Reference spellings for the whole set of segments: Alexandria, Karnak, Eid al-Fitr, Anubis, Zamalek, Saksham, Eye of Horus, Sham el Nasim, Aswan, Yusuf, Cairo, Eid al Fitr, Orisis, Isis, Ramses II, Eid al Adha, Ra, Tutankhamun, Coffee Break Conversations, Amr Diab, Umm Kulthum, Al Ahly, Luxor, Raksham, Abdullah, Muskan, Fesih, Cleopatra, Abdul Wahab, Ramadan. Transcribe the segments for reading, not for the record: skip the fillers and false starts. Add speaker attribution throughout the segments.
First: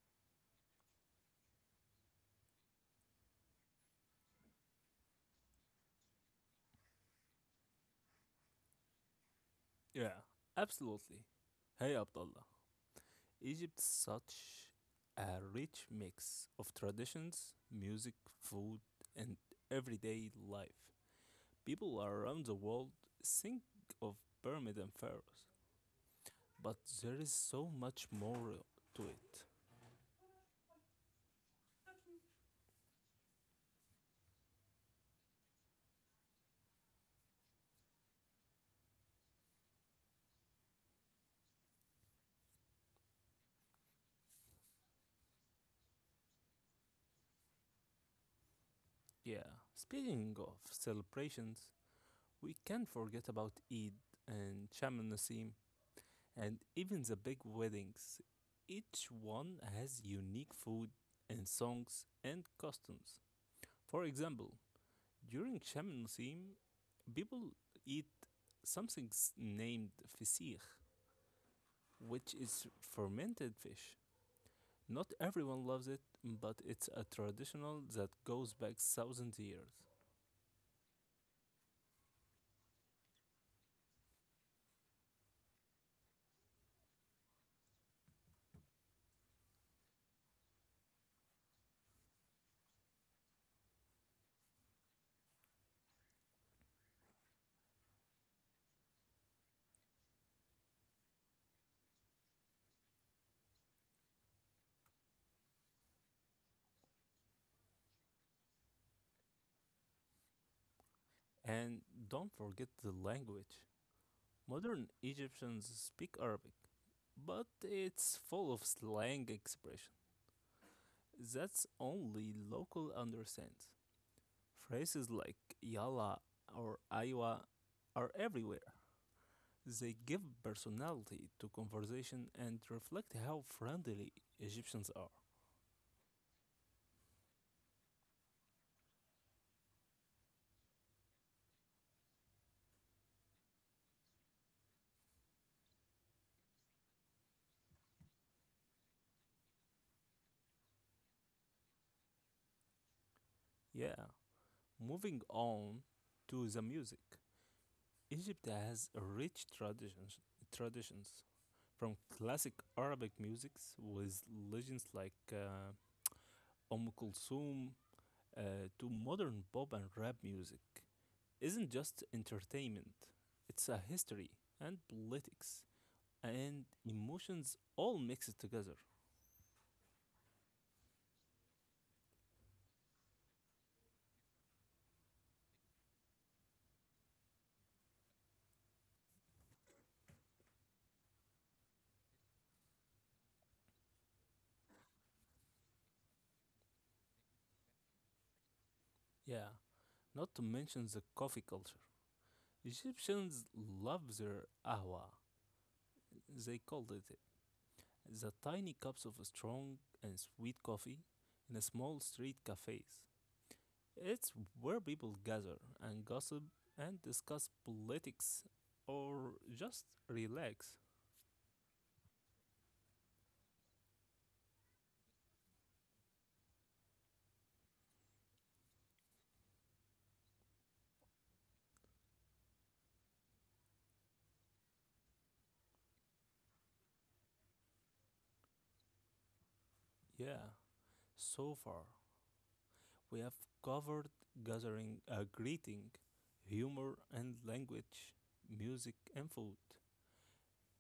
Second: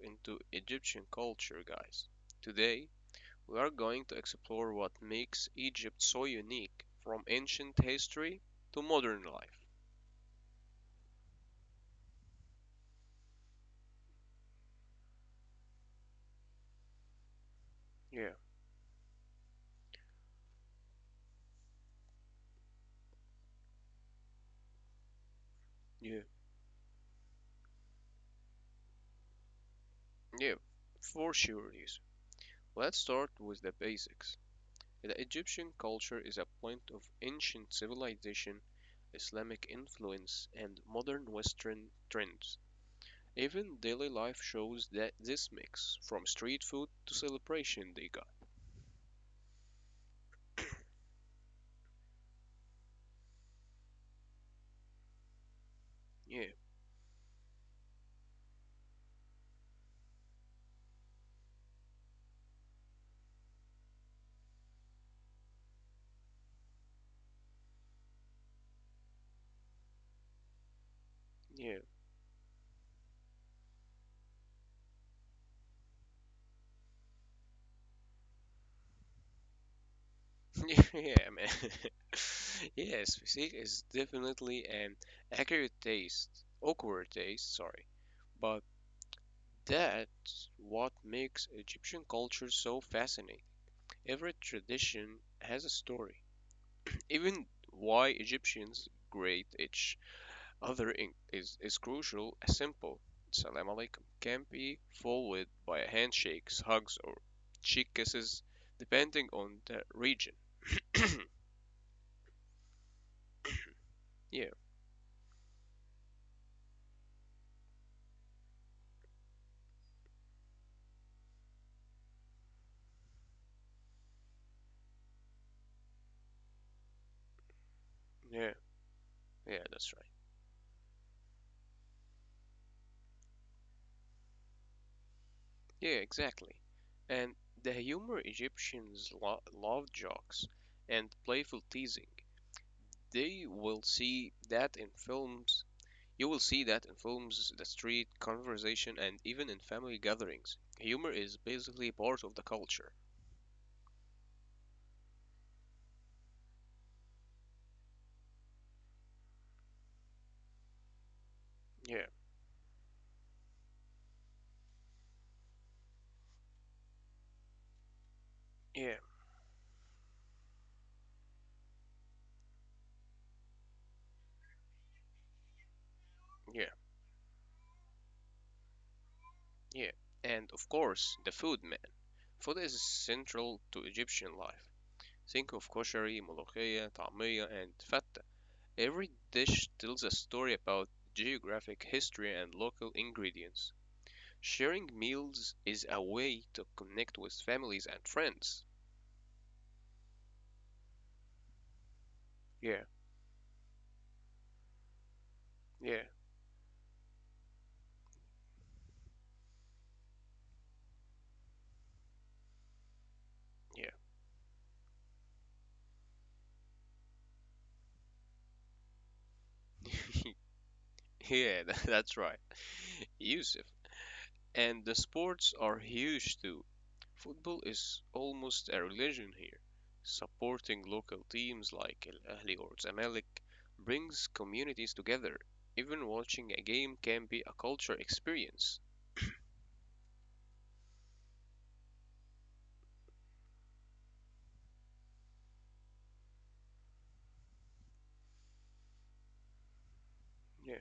Speaker 1: into Egyptian culture, guys. Today, we are going to explore what makes Egypt so unique from ancient history to modern life.
Speaker 2: Yeah, absolutely. Hey, Abdullah. Egypt is such a rich mix of traditions, music,
Speaker 1: Yeah,
Speaker 2: food, and everyday life. People around the world think of pyramid and pharaohs,
Speaker 1: yeah,
Speaker 2: but there is so much more to it.
Speaker 1: yeah, for sure, Yusuf. Let's start with the basics. The Egyptian culture is a blend of ancient civilization, Islamic influence, and modern Western trends. Even daily life shows that this mix, from street food to celebration day.
Speaker 2: Yeah, speaking of celebrations, we can't forget about Eid and Shaman Nassim,
Speaker 1: Yeah,
Speaker 2: and even the big weddings. Each one has unique food and songs and customs. For example, during Shamansim, people eat something named fisir,
Speaker 1: yeah,
Speaker 2: which is fermented fish. Not everyone loves it, but it's a traditional that goes back thousands of years.
Speaker 1: yeah, yeah, man. Yes, physique is definitely an accurate taste, awkward taste, sorry. But that's what makes Egyptian culture so fascinating. Every tradition has a story. Even why Egyptians grade each other is crucial. A simple salam alaikum can be followed by a handshakes, hugs, or cheek kisses, depending on the region.
Speaker 2: And don't forget the language.
Speaker 1: Yeah.
Speaker 2: Modern Egyptians speak Arabic, but it's full of slang expressions that's only local understand. Phrases like yalla or aywa are
Speaker 1: Yeah,
Speaker 2: everywhere.
Speaker 1: yeah, that's
Speaker 2: They
Speaker 1: right.
Speaker 2: give personality to conversation and reflect how friendly Egyptians are.
Speaker 1: Yeah, exactly. And the humor Egyptians loved jokes and playful teasing. They will see that in films. You will see that in films, the street conversation, and even in family gatherings. Humor is basically part of the culture.
Speaker 2: Yeah, moving on to the music. Egypt has rich traditions from
Speaker 1: Yeah,
Speaker 2: classic Arabic musics with legends like Kulthum, uh,
Speaker 1: yeah,
Speaker 2: to modern pop and rap music. Isn't just entertainment, it's a history and politics
Speaker 1: yeah,
Speaker 2: and emotions all mixed together.
Speaker 1: yeah. And of course, the food, man. Food is central to Egyptian life. Think of koshari, molokhia, ta'miya, and fat. Every dish tells a story about geographic history and local ingredients. Sharing meals is a way to connect with families and friends.
Speaker 2: Yeah, not to mention the coffee culture.
Speaker 1: Yeah,
Speaker 2: Egyptians love their ahwa,
Speaker 1: yeah,
Speaker 2: they called it, the tiny cups of strong and sweet coffee in a small street cafes.
Speaker 1: yeah.
Speaker 2: It's where people gather and gossip and discuss politics or just relax.
Speaker 1: yeah, that's right, Yusuf. And the sports are huge too. Football is almost a religion here. Supporting local teams like Al Ahly or Zamalek brings communities together. Even watching a game can be a culture experience.
Speaker 2: Yeah, so far we have covered gathering a greeting, humor and language, music and food.
Speaker 1: Yeah.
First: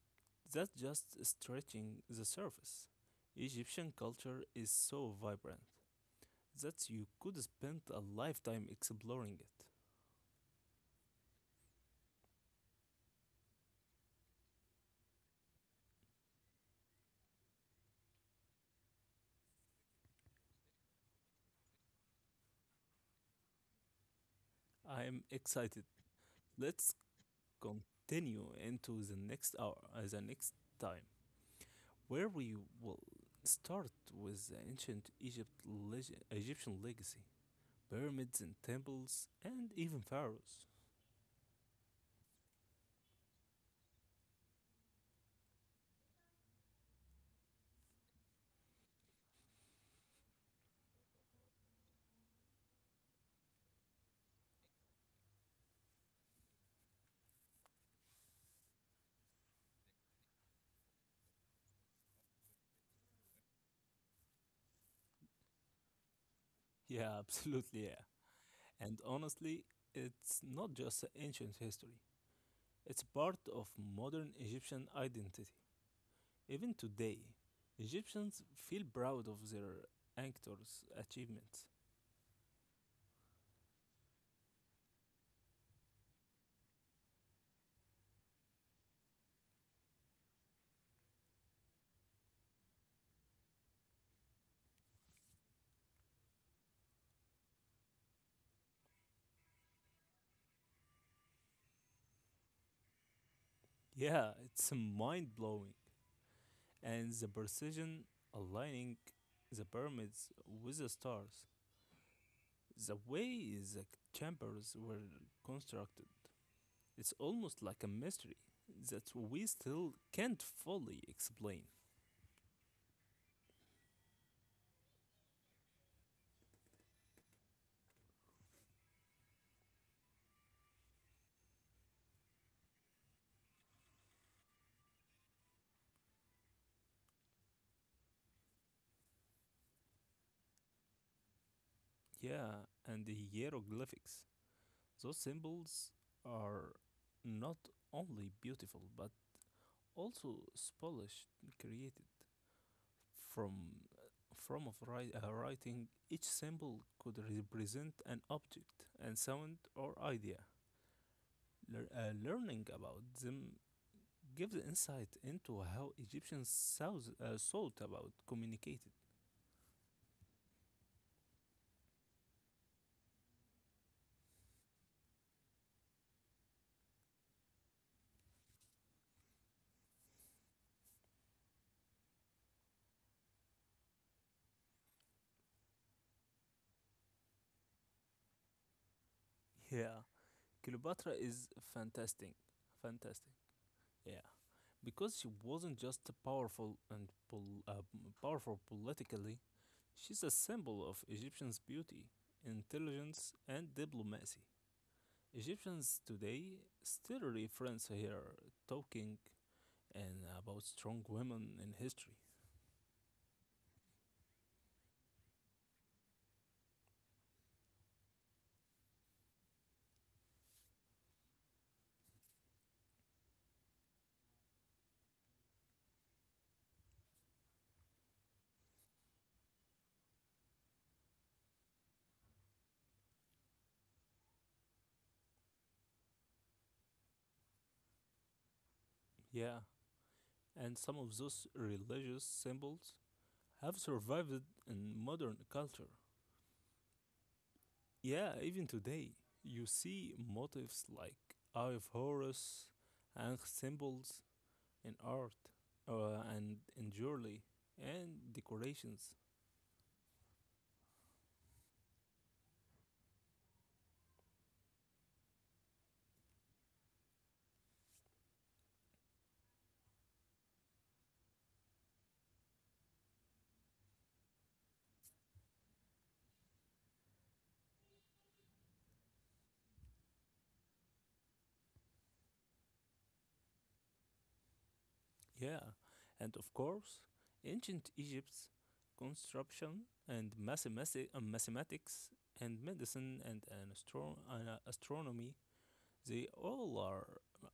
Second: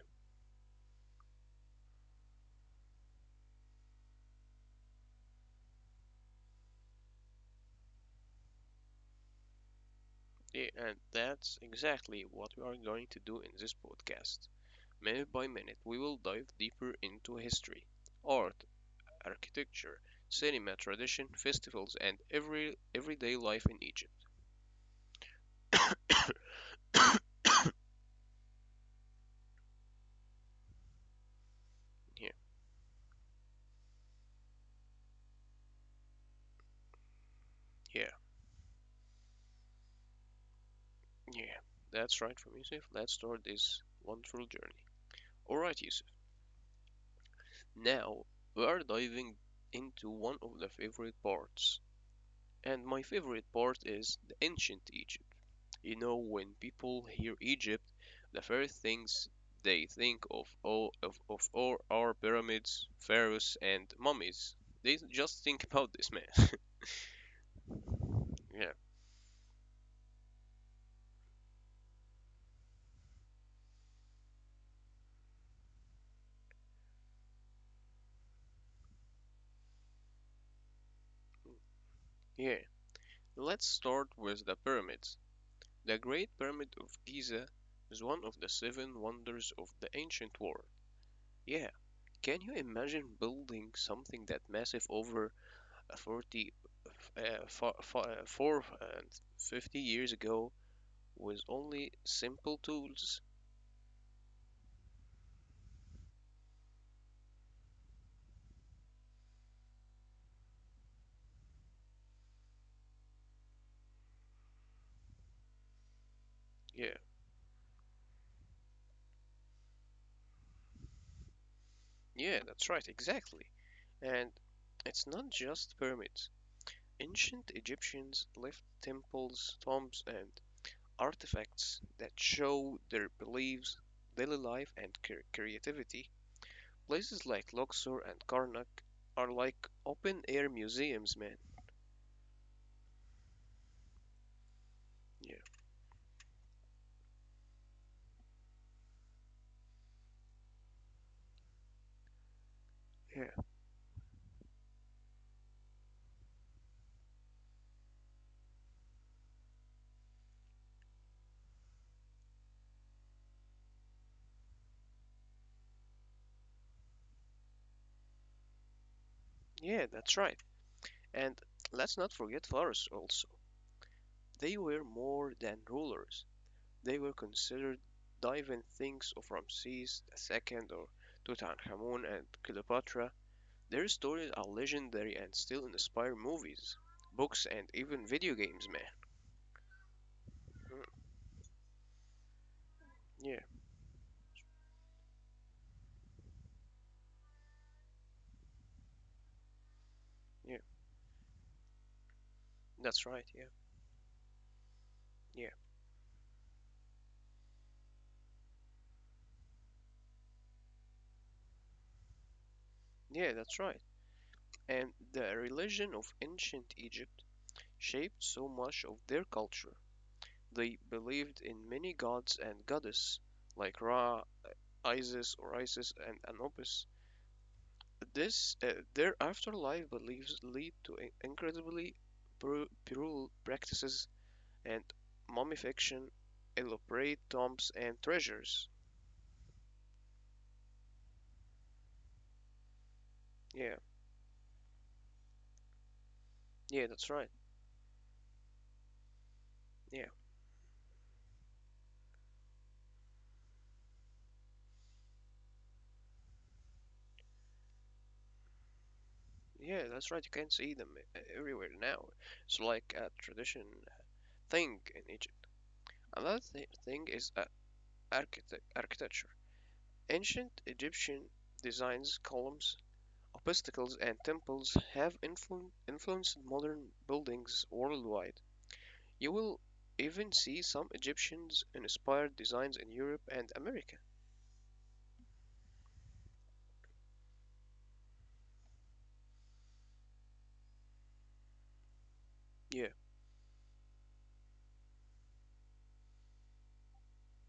Speaker 2: That's just stretching the surface. Egyptian culture is so vibrant that you could spend a lifetime exploring it.
Speaker 1: Yeah, and that's exactly what we are going to do in this podcast. Minute by minute, we will dive deeper into history, art, architecture, cinema, tradition, festivals, and everyday life in Egypt.
Speaker 2: I am excited. Let's continue into the next hour, the next time, where
Speaker 1: Yeah,
Speaker 2: we will start with the ancient Egypt Egyptian legacy.
Speaker 1: yeah,
Speaker 2: Pyramids and temples, and even pharaohs.
Speaker 1: yeah. That's right from Yusuf. Let's start this wonderful journey. Alright, Yusuf. Now we are diving into one of the favorite parts. And my favorite part is the ancient Egypt. You know, when people hear Egypt, the first things they think of all our pyramids, pharaohs, and mummies. They just think about this, man.
Speaker 2: Yeah, absolutely, yeah.
Speaker 1: Yeah,
Speaker 2: And honestly, it's not just ancient history, it's part of modern Egyptian identity. Even today, Egyptians feel proud of their actors' achievements.
Speaker 1: yeah. Let's start with the pyramids. The Great Pyramid of Giza is one of the seven wonders of the ancient world. Yeah, can you imagine building something that massive over 40, uh, fo- uh, 50 years ago with only simple tools?
Speaker 2: Yeah, it's mind blowing. And the precision aligning the pyramids with the stars, the way the chambers were constructed,
Speaker 1: Yeah,
Speaker 2: it's almost like a mystery that we still can't fully explain.
Speaker 1: yeah, that's right, exactly. And it's not just pyramids. Ancient Egyptians left temples, tombs, and artifacts that show their beliefs, daily life, and creativity. Places like Luxor and Karnak are like open air museums, man.
Speaker 2: Yeah, and the hieroglyphics. Those
Speaker 1: Yeah,
Speaker 2: symbols are not only beautiful but also spolished created
Speaker 1: yeah,
Speaker 2: from from writing, each symbol could represent an object and sound or idea. Learning about them gives insight into how egyptians thought about communicated.
Speaker 1: yeah, that's right. And let's not forget pharaohs also. They were more than rulers. They were considered divine things of Ramses II or Tutankhamun and Cleopatra. Their stories are legendary and still inspire movies, books, and even video games, man.
Speaker 2: Yeah,
Speaker 1: Mm,
Speaker 2: Cleopatra is fantastic. Fantastic.
Speaker 1: yeah,
Speaker 2: Yeah. Because she wasn't just powerful and powerful politically, she's a
Speaker 1: yeah,
Speaker 2: symbol of Egyptian's beauty,
Speaker 1: that's right,
Speaker 2: intelligence,
Speaker 1: yeah,
Speaker 2: and diplomacy.
Speaker 1: yeah,
Speaker 2: Egyptians today still reference her talking and about strong women in history.
Speaker 1: yeah, that's right. And the religion of ancient Egypt shaped so much of their culture. They believed in many gods and goddesses, like Ra, Isis, Orisis, and Anubis. This their afterlife beliefs lead to incredibly brutal practices and mummification, elaborate tombs and treasures.
Speaker 2: Yeah, and some of those religious symbols have
Speaker 1: Yeah,
Speaker 2: survived in modern culture.
Speaker 1: yeah, that's right.
Speaker 2: Yeah, even today, you
Speaker 1: Yeah,
Speaker 2: see motifs like Eye of Horus and symbols in art and in jewelry and decorations.
Speaker 1: yeah, that's right. You can see them everywhere now. It's like a tradition thing in Egypt. Another thing is architecture. Ancient Egyptian designs, columns, obstacles, and temples have influenced modern buildings worldwide. You will even see some Egyptians inspired designs in Europe and America.
Speaker 2: Yeah, and of course, ancient Egypt's construction and mathematics and
Speaker 1: Yeah,
Speaker 2: medicine and, an astro- and astronomy, they all are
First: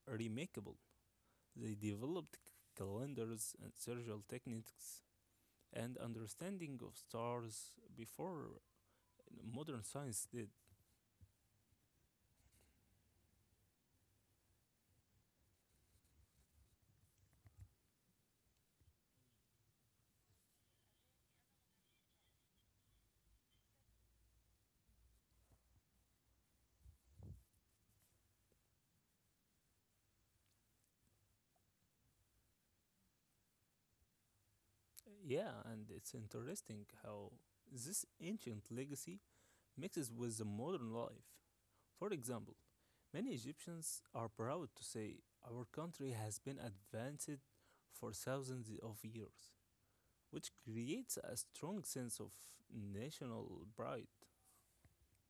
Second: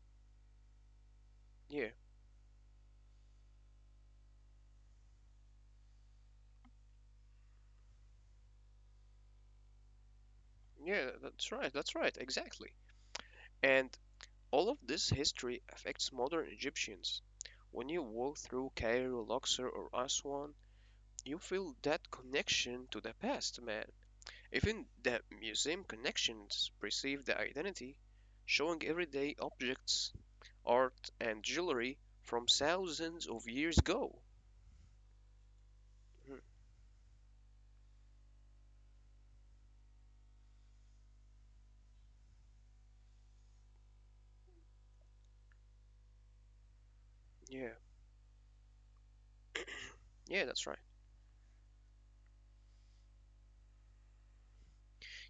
Speaker 2: remarkable. They
Speaker 1: yeah,
Speaker 2: developed calendars and surgical techniques and understanding of stars before modern science did.
Speaker 1: yeah, that's right, exactly. And all of this history affects modern Egyptians. When you walk through Cairo, Luxor, or Aswan, you feel that connection to the past, man. Even the museum connections perceive the identity, showing everyday objects, art, and jewelry from thousands of years ago.
Speaker 2: Yeah, and it's
Speaker 1: Mhm,
Speaker 2: interesting how this ancient legacy mixes with the modern life. For example, many Egyptians are proud to say our country has been advanced
Speaker 1: yeah,
Speaker 2: for thousands of years,
Speaker 1: yeah,
Speaker 2: which
Speaker 1: that's right.
Speaker 2: creates a strong sense of national pride.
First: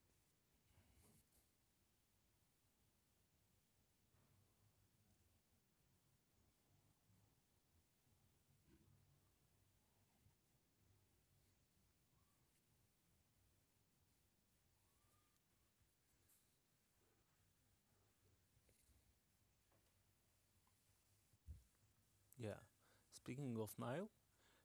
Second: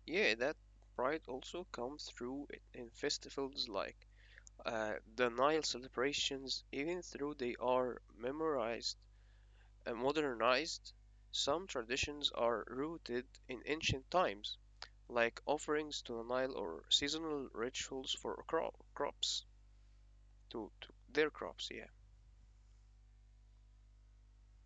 Speaker 1: Yeah, that pride also comes through it in festivals like the Nile celebrations, even though they are memorized and modernized, some traditions are rooted in ancient times, like offerings to the Nile or seasonal rituals for crops, to their crops, yeah.
Speaker 2: Yeah, speaking of Nile,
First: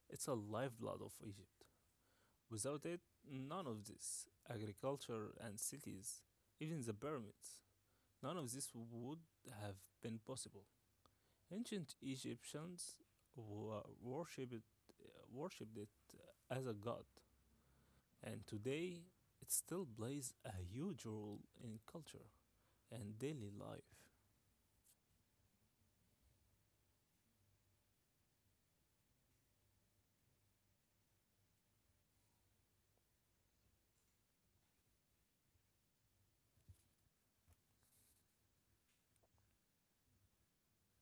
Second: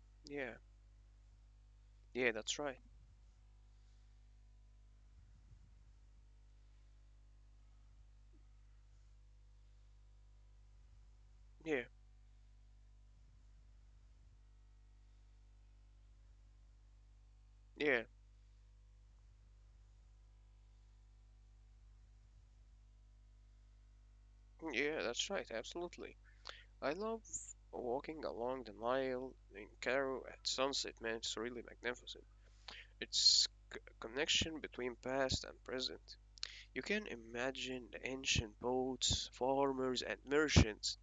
Speaker 2: it's a
Speaker 1: Yeah,
Speaker 2: lifeblood of Egypt.
Speaker 1: yeah, that's right.
Speaker 2: Without it, none of this agriculture and cities, even the pyramids, none of this would have been possible.
Speaker 1: Yeah,
Speaker 2: Ancient Egyptians worshipped it as a god,
Speaker 1: yeah,
Speaker 2: and today it still plays a huge role in culture and daily life.
Speaker 1: yeah, that's right, absolutely. I love walking along the Nile in Cairo at sunset, man. It's really magnificent. It's connection between past and present. You can imagine the ancient boats, farmers, and merchants,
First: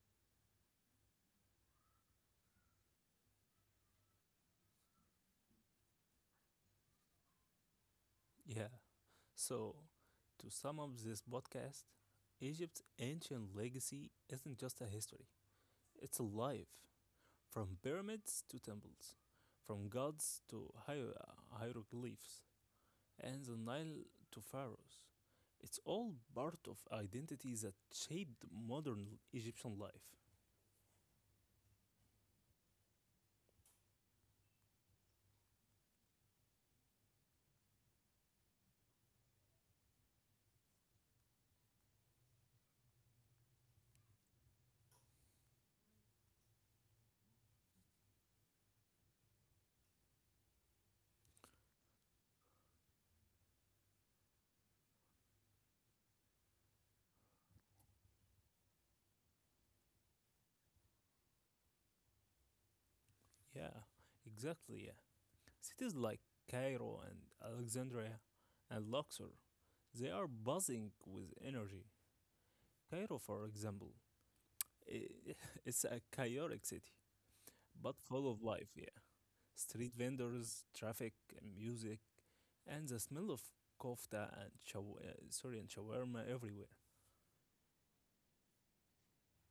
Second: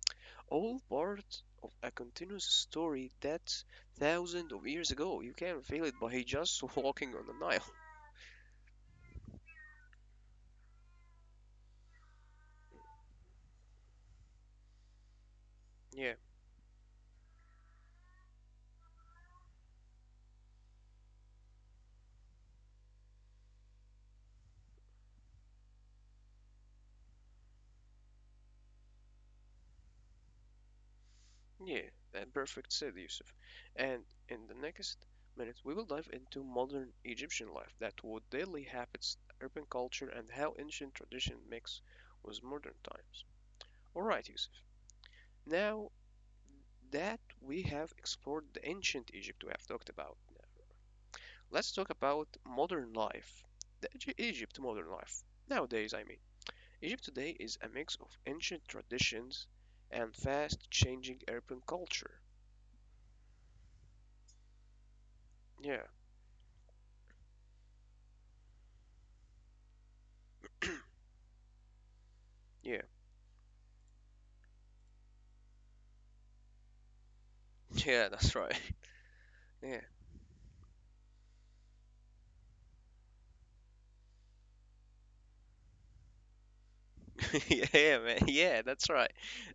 Speaker 1: all part of a continuous story that's thousands of years ago. You can feel it by just walking on the Nile.
Speaker 2: Yeah, so to sum up this podcast, Egypt's ancient legacy isn't just a history,
Speaker 1: Yeah,
Speaker 2: it's alive. From pyramids to temples, from gods to hieroglyphs, and the Nile to pharaohs. It's all part of identities that shaped modern Egyptian life.
Speaker 1: yeah, that perfect said Yusuf. And in the next minute, we will dive into modern Egyptian life, that what daily habits, urban culture, and how ancient tradition mix with modern times. All right, Yusuf. Now that we have explored the ancient Egypt we have talked about now, let's talk about modern life. The Egypt modern life. Nowadays, I mean. Egypt today is a mix of ancient traditions and fast changing urban culture.
Speaker 2: Yeah, exactly. Yeah.
Speaker 1: Yeah,
Speaker 2: Cities like Cairo and Alexandria and Luxor, they are buzzing with energy.
Speaker 1: yeah.
Speaker 2: Cairo, for example, i- it's a chaotic city, but
Speaker 1: Yeah,
Speaker 2: full
Speaker 1: that's
Speaker 2: of
Speaker 1: right.
Speaker 2: life. Yeah,
Speaker 1: Yeah.
Speaker 2: street vendors, traffic, and music, and the smell of kofta and shaw- sorry and shawarma everywhere.
Speaker 1: Yeah, man. Yeah, that's right.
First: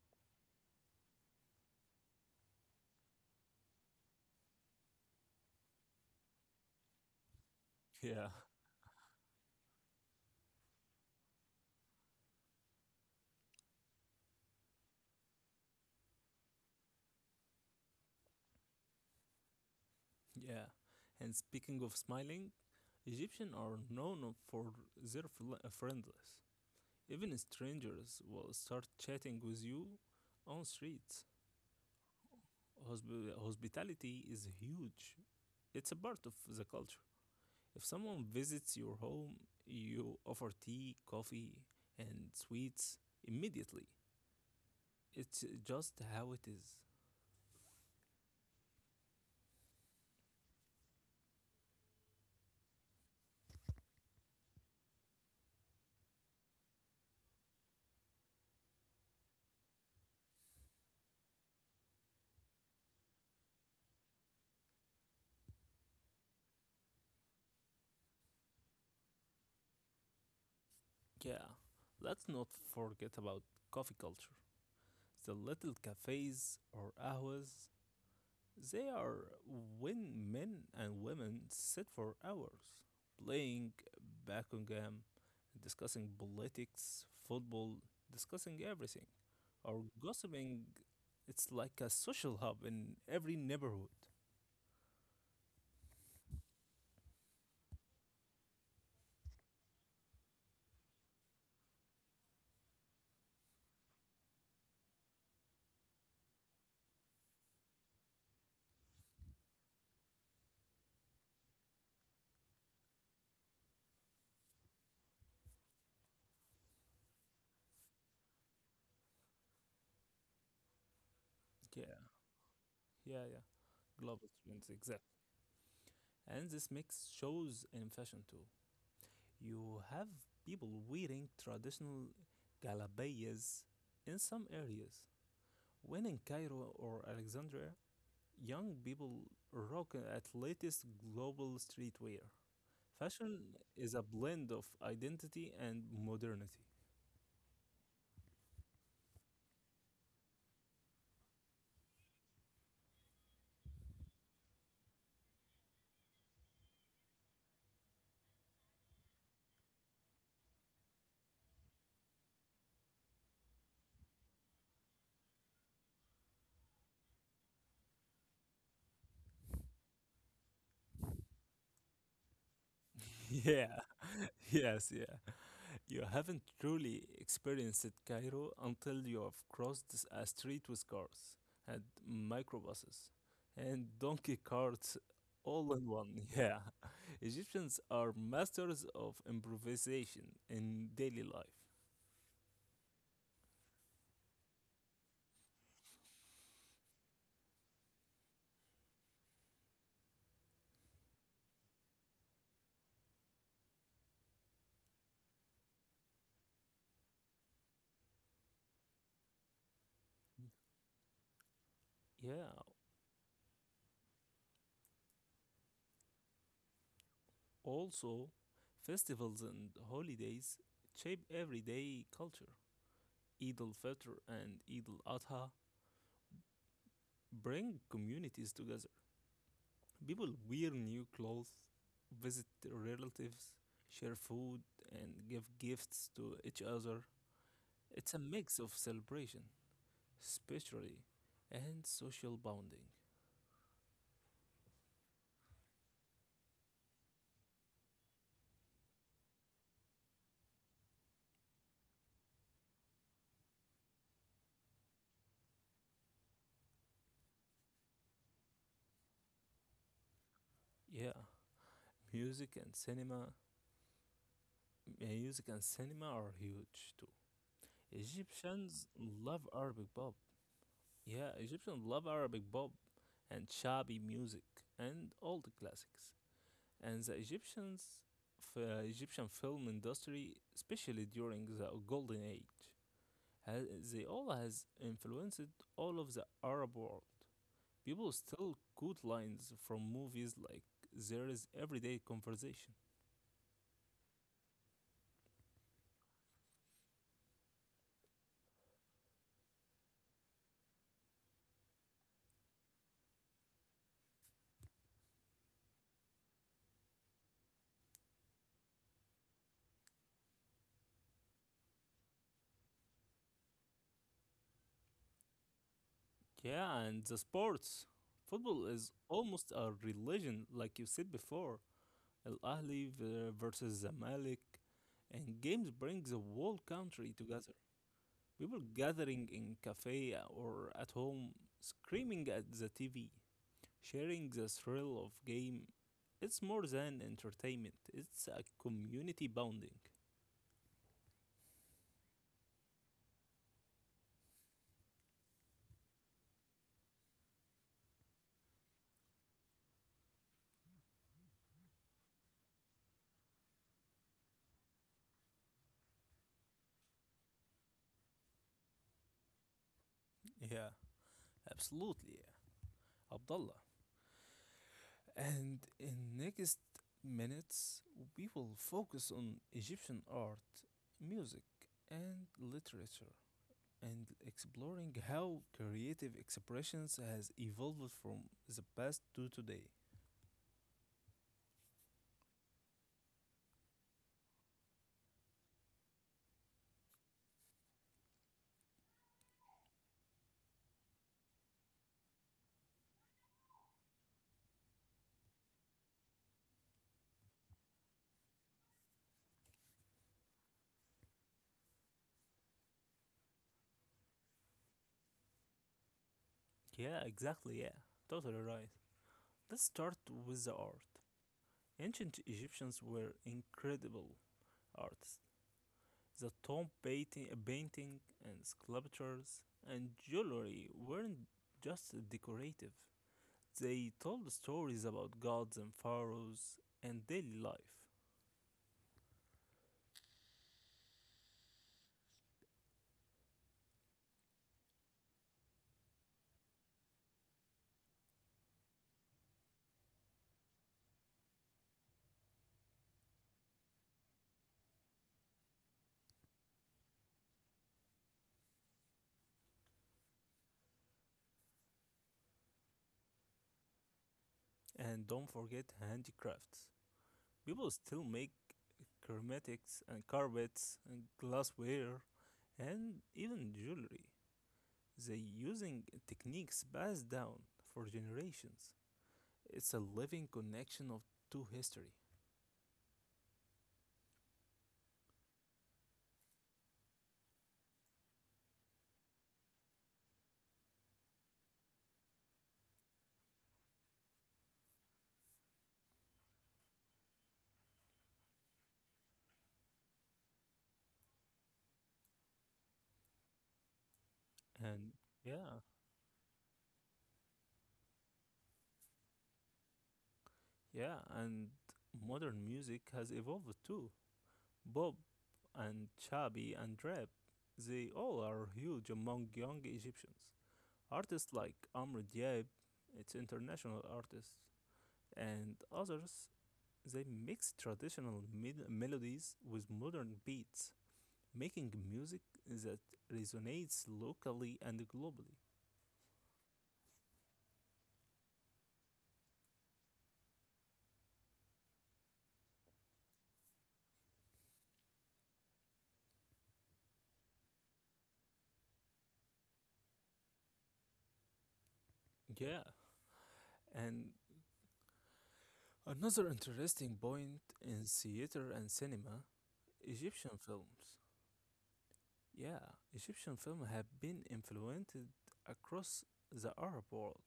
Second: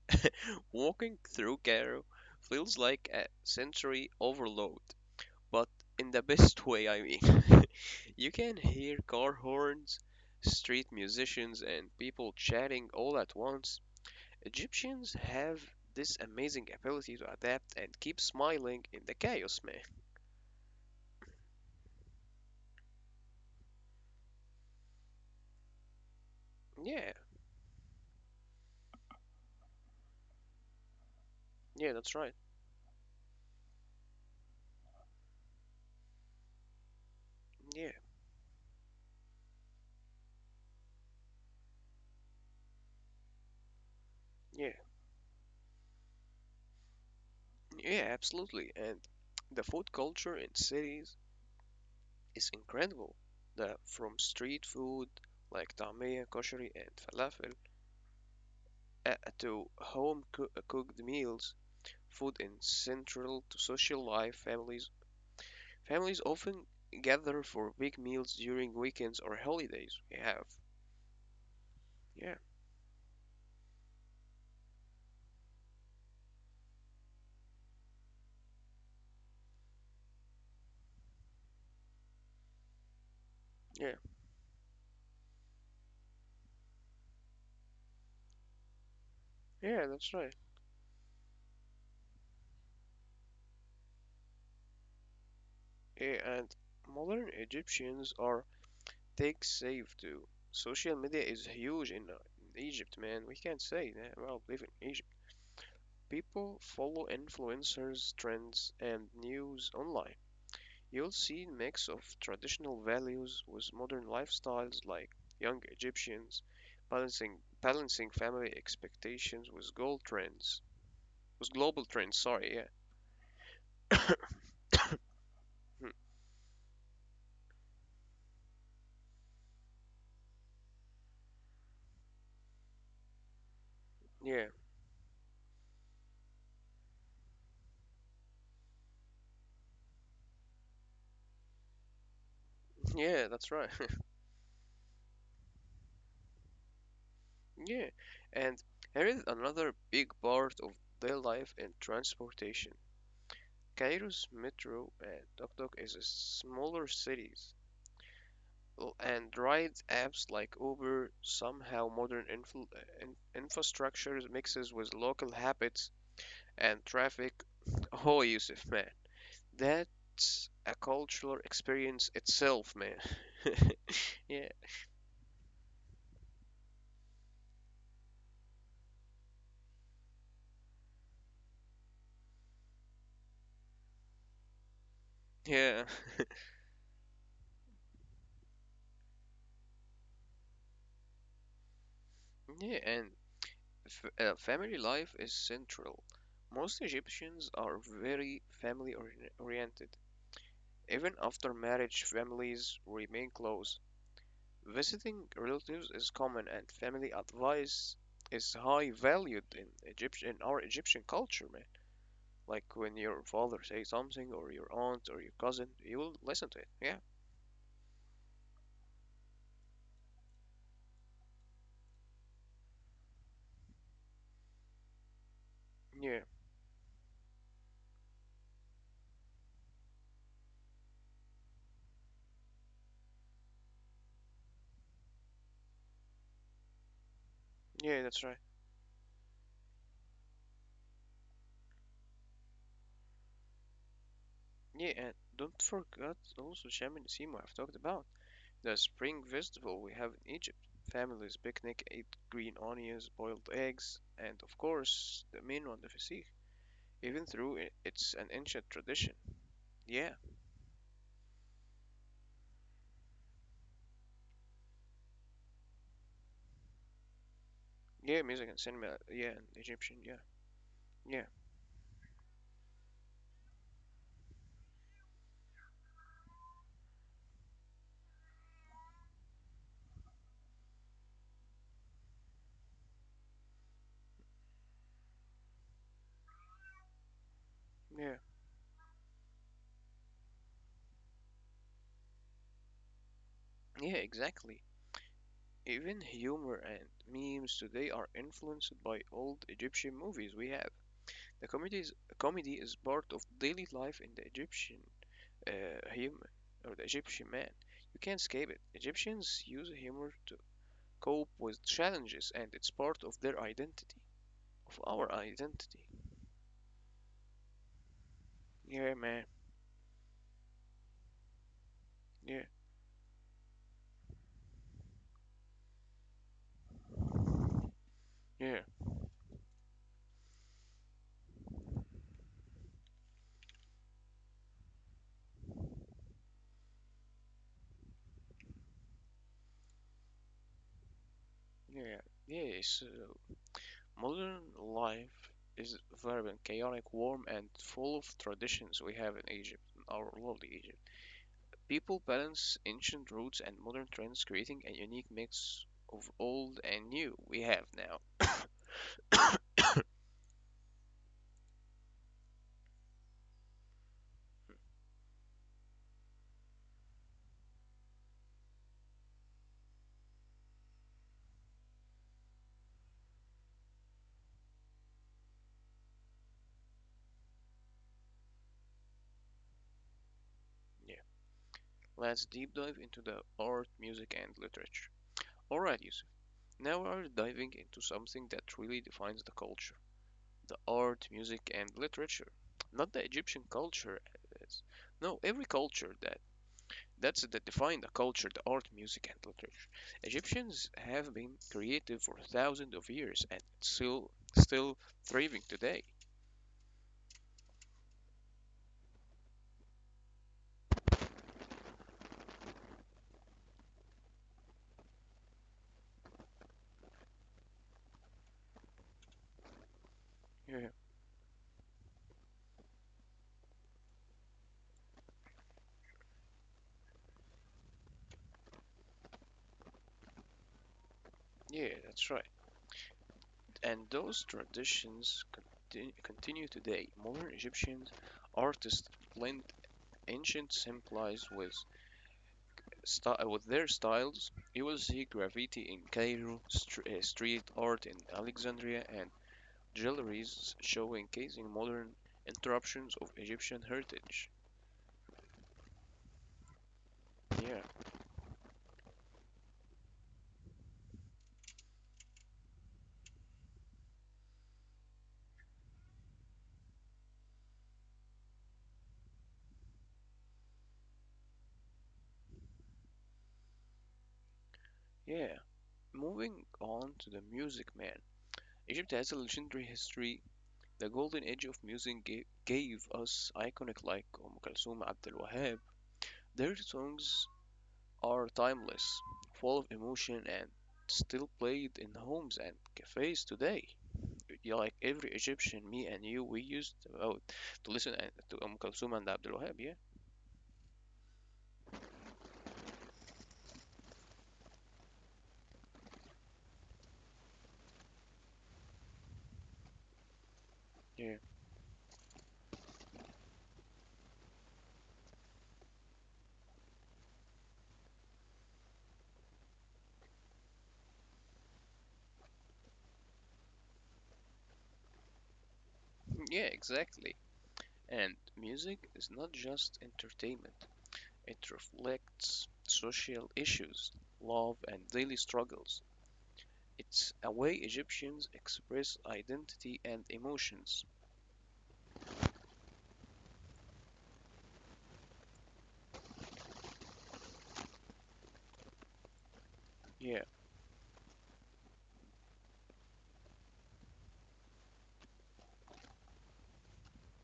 Speaker 1: Walking through Cairo feels like a sensory overload, but in the best way, I mean. You
Speaker 2: Yeah.
Speaker 1: can hear car horns, street musicians, and people chatting all at once. Egyptians have this amazing ability to adapt and keep smiling in the chaos, man.
Speaker 2: Yeah. And speaking of smiling, Egyptians are known for their friendliness.
Speaker 1: Yeah,
Speaker 2: Even strangers will start chatting with you on streets.
Speaker 1: yeah, that's right.
Speaker 2: Hospitality is huge. It's a part of the culture. If
Speaker 1: Yeah,
Speaker 2: someone visits your home, you offer tea, coffee, and sweets immediately.
Speaker 1: yeah,
Speaker 2: It's just how it is.
Speaker 1: yeah, absolutely. And the food culture in cities is incredible. The From street food like طعمية, koshari, and falafel, uh, to home cooked meals, food is central to social life. Families often gather for big meals during weekends or holidays. We have.
Speaker 2: Yeah, let's
Speaker 1: Yeah,
Speaker 2: not forget about coffee culture. The little cafes or ahwas, they are when men and women sit for hours playing
Speaker 1: yeah,
Speaker 2: backgammon, discussing politics, football, discussing everything, or
Speaker 1: yeah, that's right.
Speaker 2: gossiping. It's like a social hub in every neighborhood.
Speaker 1: Yeah, and modern Egyptians are tech savvy too. Social media is huge in Egypt, man. We can't say that. Well, live in Egypt. People follow influencers, trends, and news online. You'll see a mix of traditional values with modern lifestyles like young Egyptians balancing balancing family expectations with goal trends. With
Speaker 2: Yeah,
Speaker 1: global trends, sorry, yeah.
Speaker 2: yeah. Global trends, exactly. And this makes shows in fashion too. You have people wearing traditional galabayas in some
Speaker 1: Yeah.
Speaker 2: areas. When in Cairo or Alexandria, young people rock at latest global streetwear.
Speaker 1: Yeah,
Speaker 2: Fashion
Speaker 1: that's right.
Speaker 2: is a blend of identity and modernity.
Speaker 1: Yeah. And here is another big part of their life in transportation. Cairo's metro and Tok Tok is a smaller cities. And ride apps like Uber somehow modern infrastructure mixes with local habits and traffic. Oh, Yusuf, man, that's a cultural experience itself, man.
Speaker 2: yeah,
Speaker 1: Yeah,
Speaker 2: yes, yeah. You haven't truly experienced Cairo until you have crossed a street with cars and microbuses and donkey carts all
Speaker 1: yeah,
Speaker 2: in one. Yeah. Egyptians are masters of improvisation in daily life.
Speaker 1: yeah. And family life is central. Most Egyptians are very family oriented. Even after marriage, families remain close. Visiting relatives is common and family advice is high valued in Egypt in our Egyptian culture, man.
Speaker 2: Yeah.
Speaker 1: Like when your father says something or your aunt or your cousin, you will listen to it. Yeah.
Speaker 2: Also, festivals and holidays shape everyday culture. Eid al Fitr and Eid al Adha
Speaker 1: Yeah.
Speaker 2: bring communities together. People wear new clothes, visit relatives, share food, and give gifts to each other.
Speaker 1: Yeah,
Speaker 2: It's a
Speaker 1: that's right.
Speaker 2: mix of celebration, especially, and social bonding.
Speaker 1: Yeah, and don't forget also Shaman Sima I've talked about. The spring festival we have in Egypt. Families picnic, eat green onions, boiled eggs, and of course the main one, the Fesih. Even through it's an ancient tradition. Yeah,
Speaker 2: Yeah, music and cinema. Music and cinema are huge too.
Speaker 1: yeah, music and
Speaker 2: Egyptians
Speaker 1: cinema. Yeah,
Speaker 2: love
Speaker 1: and
Speaker 2: Arabic
Speaker 1: Egyptian.
Speaker 2: pop.
Speaker 1: Yeah, yeah,
Speaker 2: Yeah, Egyptians love Arabic pop and shabby music and all the classics. And the Egyptian film industry, especially during the Golden Age, they all has influenced all of the Arab world. People
Speaker 1: yeah,
Speaker 2: still quote lines from movies like there is everyday conversation.
Speaker 1: yeah. Exactly. Even humor and memes today are influenced by old Egyptian movies. We have the comedy is part of daily life in the Egyptian, uh, human, or the Egyptian man. You can't escape it. Egyptians use humor to cope with challenges, and it's part of their identity, of our identity.
Speaker 2: Yeah, and the sports. Football is
Speaker 1: Yeah, man.
Speaker 2: almost a religion, like you said before. Al
Speaker 1: Yeah,
Speaker 2: Ahly versus Zamalek, and games bring the whole country together. People
Speaker 1: yeah,
Speaker 2: gathering in cafe or at home, screaming at the TV, sharing the thrill of game. It's more than entertainment. It's a community bonding.
Speaker 1: yeah. Yeah, so modern life is vibrant, chaotic, warm, and full of traditions we have in Egypt, in our lovely Egypt. People balance ancient roots and modern trends, creating a unique mix of old and new we have now.
Speaker 2: Yeah, absolutely, Abdullah.
Speaker 1: Hmm,
Speaker 2: And in next minutes, we will focus on Egyptian art, music, and literature, and exploring how creative expressions has evolved from the past to today.
Speaker 1: yeah. Let's deep dive into the art, music, and literature. Alright, Yusuf. Now we are diving into something that really defines the culture, the art, music, and literature. Not the Egyptian culture. as- No, every culture. That defined the culture, the art, music, and literature. Egyptians have been creative for thousands of years and still thriving today.
Speaker 2: Yeah, exactly. Yeah, totally right. Let's start with the art. Ancient Egyptians were incredible artists. The tomb painting and sculptures and jewelry
Speaker 1: Yeah,
Speaker 2: weren't just decorative. They told stories about gods and pharaohs and daily life.
Speaker 1: yeah, that's right. And those traditions continue today. Modern Egyptian artists blend ancient symbols with with their styles. You will see graffiti in Cairo, street art in Alexandria, and galleries showcasing modern interruptions of Egyptian heritage.
Speaker 2: And don't forget handicrafts.
Speaker 1: Yeah,
Speaker 2: People still make ceramics and carpets and glassware and even jewelry. They using techniques passed down for generations. It's a living connection of to history.
Speaker 1: yeah. Moving on to the Music Man. Egypt has a legendary history. The golden age of music gave us iconic like Kulthum, Abdul Wahab. Their songs are timeless, full of emotion, and still played in homes and cafes today. Yeah, like
Speaker 2: And
Speaker 1: every
Speaker 2: yeah,
Speaker 1: Egyptian, me and you, we used to listen to Kulthum and Abdul Wahab. Yeah,
Speaker 2: yeah, and modern music has evolved too. Bob and Chabi and Rap, they all are huge among young Egyptians.
Speaker 1: yeah,
Speaker 2: Artists like Amr Diab, it's international artists, and others, they mix traditional melodies with modern beats, making music that resonates locally and globally.
Speaker 1: yeah, exactly. And music is not just entertainment. It reflects social issues, love, and daily struggles. It's a way Egyptians express identity and emotions.
Speaker 2: Yeah. And another interesting point in theater and cinema
Speaker 1: Yeah,
Speaker 2: Egyptian films. Yeah, Egyptian films have been influenced across the Arab world.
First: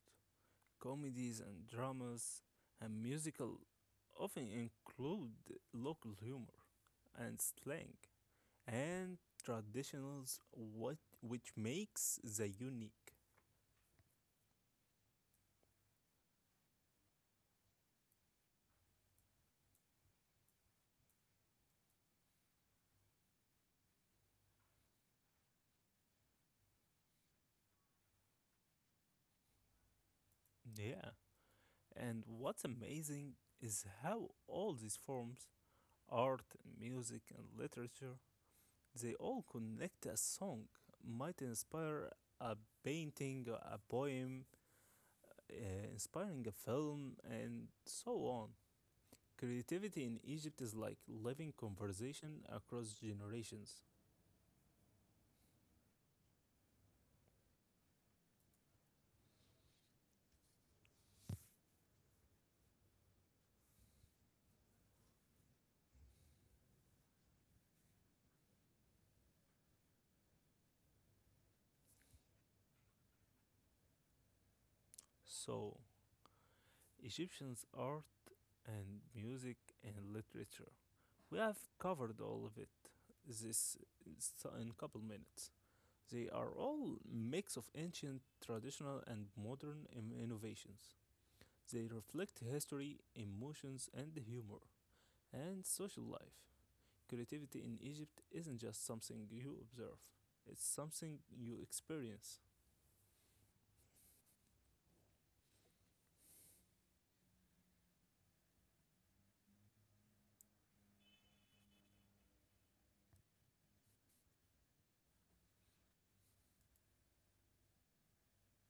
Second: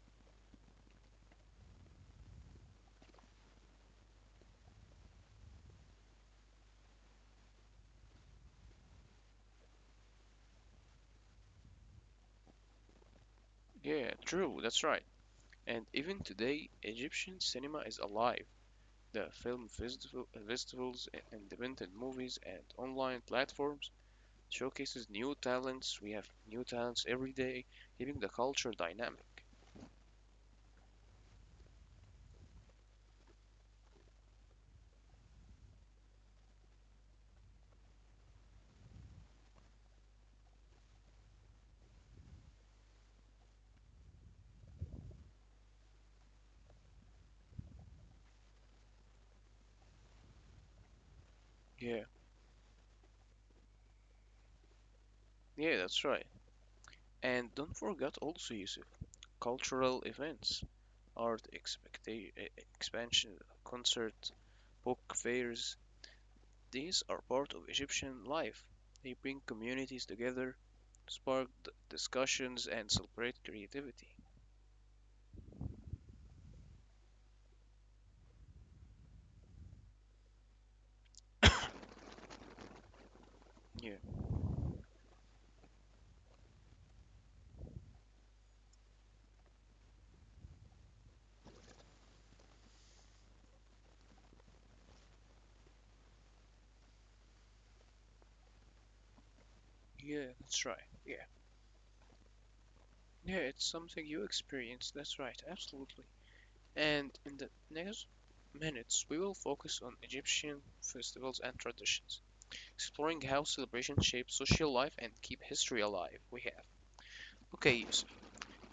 Speaker 2: Comedies and dramas and musical often include local humor and slang and traditionals what which makes the unique.
Speaker 1: yeah, true, that's right. And even today, Egyptian cinema is alive. The festivals, independent movies, and online platforms showcases new talents. We have new talents every day, keeping the culture dynamic.
Speaker 2: Yeah. And what's amazing is how all these forms art, music, and literature they all connect a song, might inspire a painting, a poem, uh, inspiring a film, and so on. Creativity in Egypt is like living
Speaker 1: Yeah,
Speaker 2: conversation across generations.
Speaker 1: yeah, that's right. And don't forget also, Yusuf, cultural events. Art expansion, concert, book fairs. These are part of Egyptian life. They bring communities together, spark discussions, and celebrate creativity.
Speaker 2: So, Egyptians' art and music and literature. We have covered all of it this
Speaker 1: Yeah,
Speaker 2: in a couple minutes. They are all mix of ancient, traditional, and modern innovations. They reflect history, emotions, and humor, and social life. Creativity in Egypt isn't just something you observe,
Speaker 1: yeah, that's
Speaker 2: it's
Speaker 1: right. Yeah,
Speaker 2: something you experience.
Speaker 1: yeah, it's something you experience. That's right, absolutely. And in the next minutes, we will focus on Egyptian festivals and traditions, exploring how celebrations shape social life and keep history alive. We have. Okay,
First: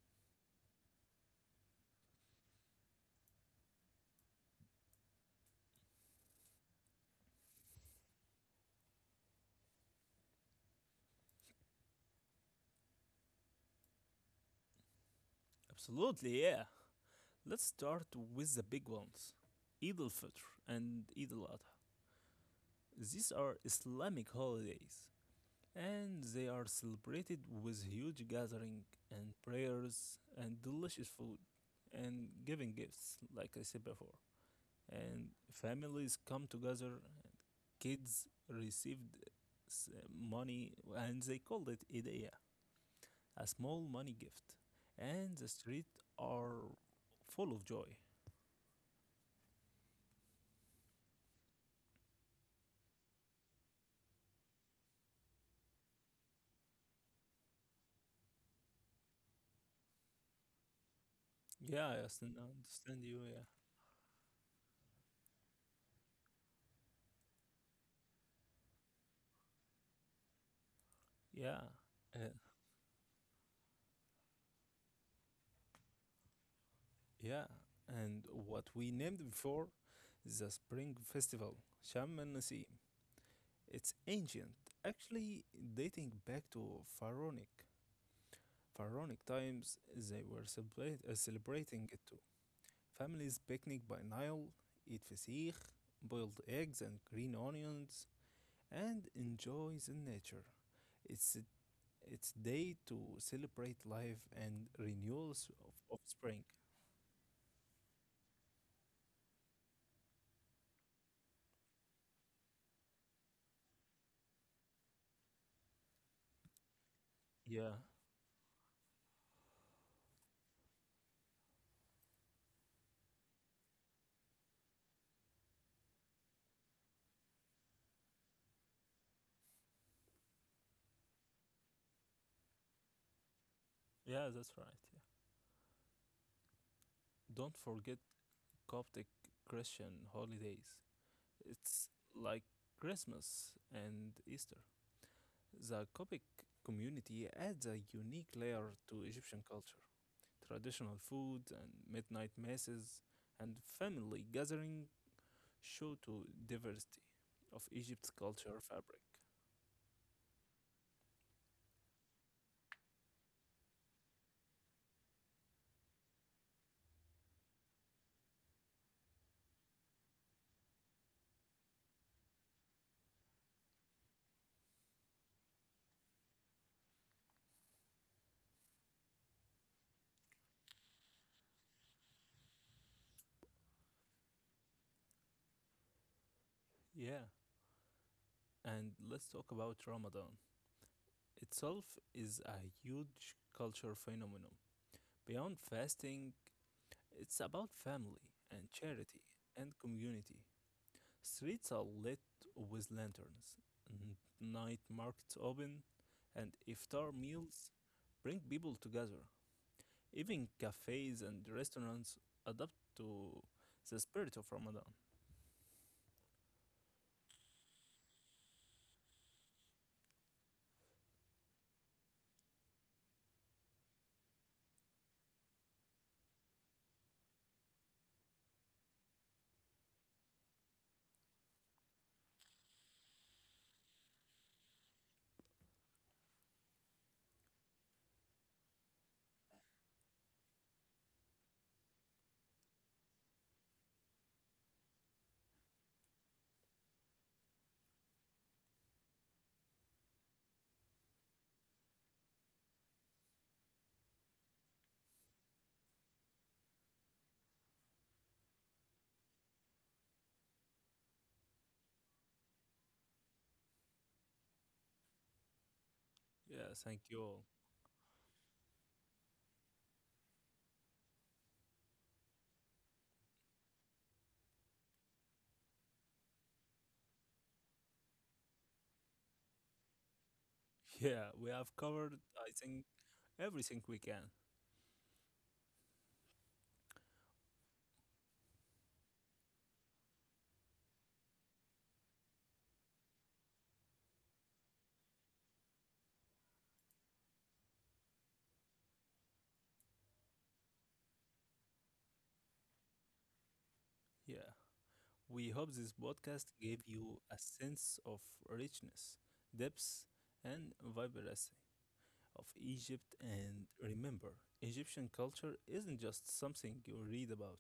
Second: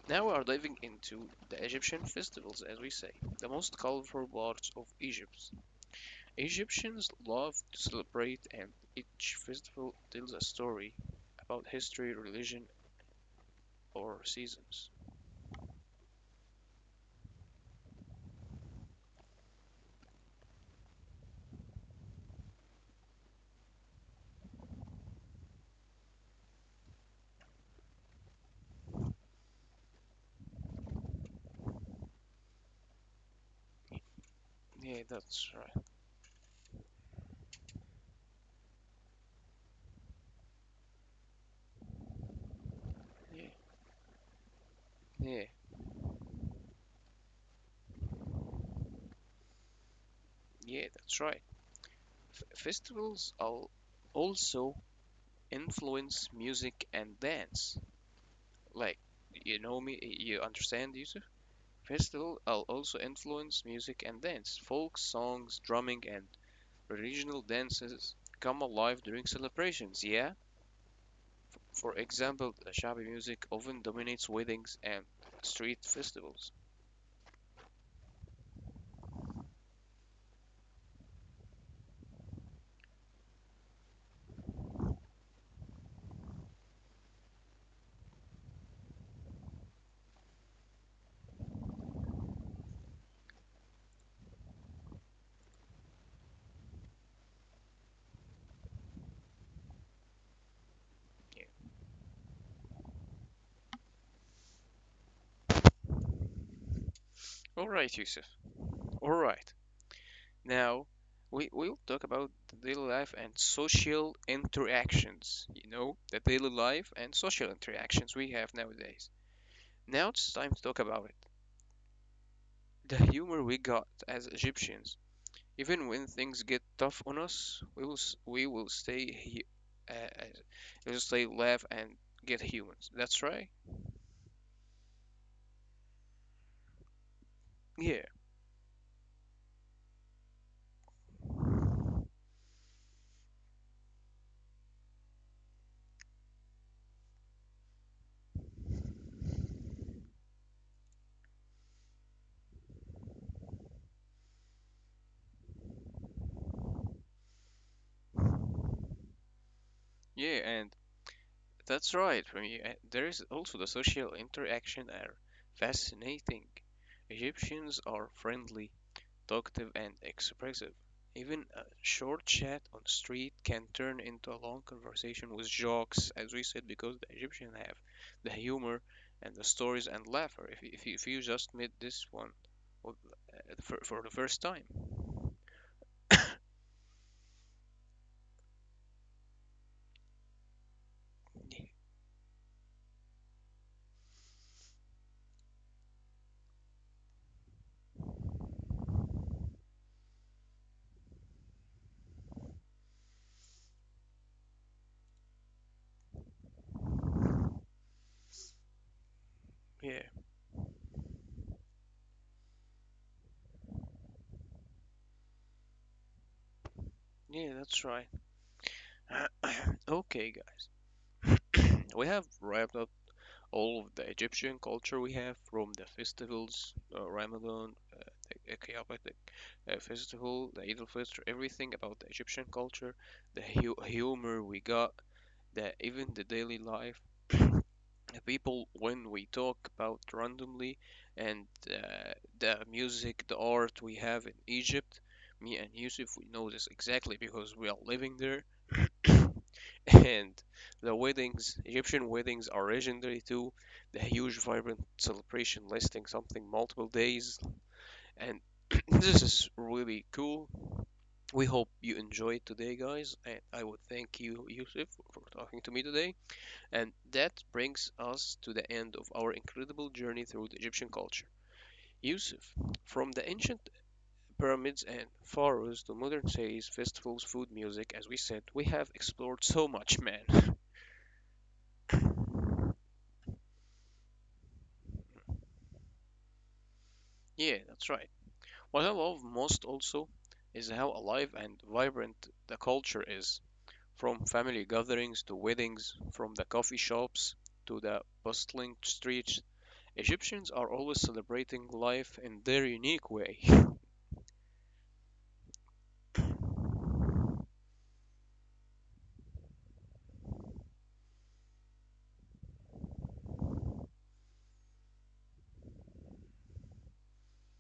Speaker 1: now we are diving into the Egyptian festivals, as we say, the most colorful parts of Egypt. Egyptians love to celebrate, and each festival tells a story about history, religion, or seasons.
Speaker 2: Absolutely, yeah. Let's start with the big ones Eid al Fitr and Eid al Adha. These are Islamic holidays and they are celebrated with huge gathering and prayers and delicious food and giving gifts like I said before,
Speaker 1: Yeah,
Speaker 2: and
Speaker 1: that's right.
Speaker 2: families come together and kids received s- money and they called it idea, a
Speaker 1: Yeah,
Speaker 2: small money gift, and
Speaker 1: yeah,
Speaker 2: the streets are full of joy.
Speaker 1: yeah, that's right. Festivals also influence music and dance. Like, you know me, you understand, Yusuf?
Speaker 2: Yeah, I understand,
Speaker 1: Festival also
Speaker 2: understand you.
Speaker 1: influence music and dance. Folk songs, drumming, and regional dances come alive during celebrations, yeah?
Speaker 2: yeah
Speaker 1: For
Speaker 2: yeah uh,
Speaker 1: example, the shabby music often dominates weddings and street festivals.
Speaker 2: yeah And what we named before, the Spring Festival, Sham el Nasim. It's ancient, actually dating back to pharaonic. Pharaonic times, they were celebrating it too. Families picnic by Nile, eat fasikh, boiled eggs and green onions, and enjoy the nature. It's
Speaker 1: Yeah.
Speaker 2: it's day to celebrate life and renewals of spring.
Speaker 1: All right, Yusuf. All right. Now, we'll talk about the daily life and social interactions. You know, the daily life and social
Speaker 2: Yeah,
Speaker 1: interactions we have nowadays. Now it's time to talk about it. The humor we got as Egyptians, even when things get tough on us, we will stay he- uh, uh, we'll stay laugh and get humans. That's right.
Speaker 2: yeah, that's right. Yeah. Don't forget
Speaker 1: Yeah,
Speaker 2: Coptic Christian holidays. It's like Christmas and Easter. The Coptic community adds a unique layer to Egyptian culture. Traditional food and midnight masses and family gathering show to diversity of Egypt's culture fabric.
Speaker 1: yeah, and that's right. For me, there is also the social interaction are fascinating. Egyptians are friendly, talkative and expressive. Even a short chat on the street can turn into a long conversation with jokes, as we said, because the Egyptians have the humor and the stories and laughter. If you just met this one for the first time.
Speaker 2: Yeah, and let's talk about Ramadan. Itself is a huge culture phenomenon. Beyond fasting, it's about family and charity and community. Streets are lit with lanterns, night markets open, and iftar meals bring people together.
Speaker 1: Yeah,
Speaker 2: Even cafes and restaurants adapt to the spirit of Ramadan.
Speaker 1: yeah, that's right. Okay, guys, we have wrapped up all of the Egyptian culture we have from the festivals, Ramadan, chaotic festival, the Eid al-Fitr, everything about the Egyptian culture, the hu humor we got, the even the daily life, the people when we talk about randomly, and the music, the art we have in Egypt. Me and Yusuf, we know this exactly because we are living there. And the weddings, Egyptian weddings are legendary too. The huge, vibrant celebration lasting something multiple days, and this is really cool. We hope you enjoyed today, guys. And I would thank you, Yusuf, for talking to me today.
Speaker 2: Yeah,
Speaker 1: And
Speaker 2: thank you all.
Speaker 1: that brings us to the end of our incredible journey through the Egyptian culture. Yusuf, from the ancient pyramids and pharaohs to modern cities, festivals, food, music, as we said, we have explored so much, man.
Speaker 2: Yeah, we have covered, I think, everything we can.
Speaker 1: Yeah, that's right. What I love most also is how alive and vibrant the culture is. From family gatherings to weddings, from the coffee shops to the bustling streets, Egyptians are always celebrating life in their unique way.
Speaker 2: Yeah, we hope this podcast gave you a sense of richness, depth, and vibrancy of Egypt. And remember, Egyptian culture isn't just something you read about,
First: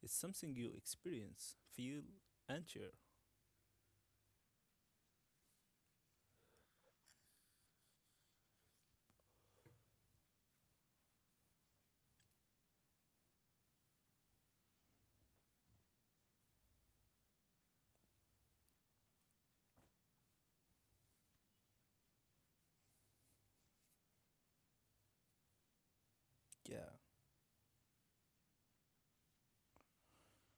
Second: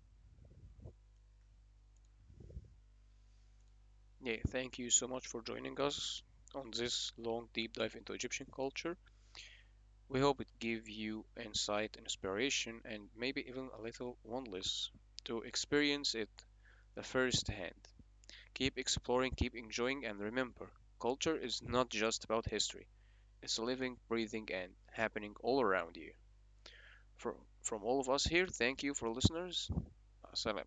Speaker 2: it's something you experience, feel, and share.
Speaker 1: Yeah, thank you so much for joining us on this long deep dive into Egyptian culture. We hope it gave you insight, inspiration, and maybe even a little oneness to experience it the first hand. Keep exploring, keep enjoying, and remember, culture is not just about history. It's living, breathing, and happening all around you.
Speaker 2: Yeah.
Speaker 1: From, from all of us here, thank you for listeners. Assalam.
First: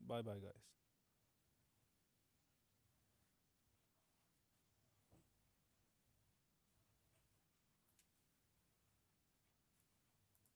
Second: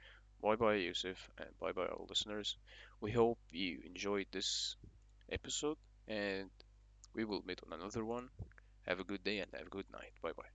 Speaker 2: Bye bye,
Speaker 1: Bye
Speaker 2: guys.
Speaker 1: bye, Yusuf, and bye bye, all listeners. We hope you enjoyed this episode, and we will meet on another one. Have a good day and have a good night. Bye bye.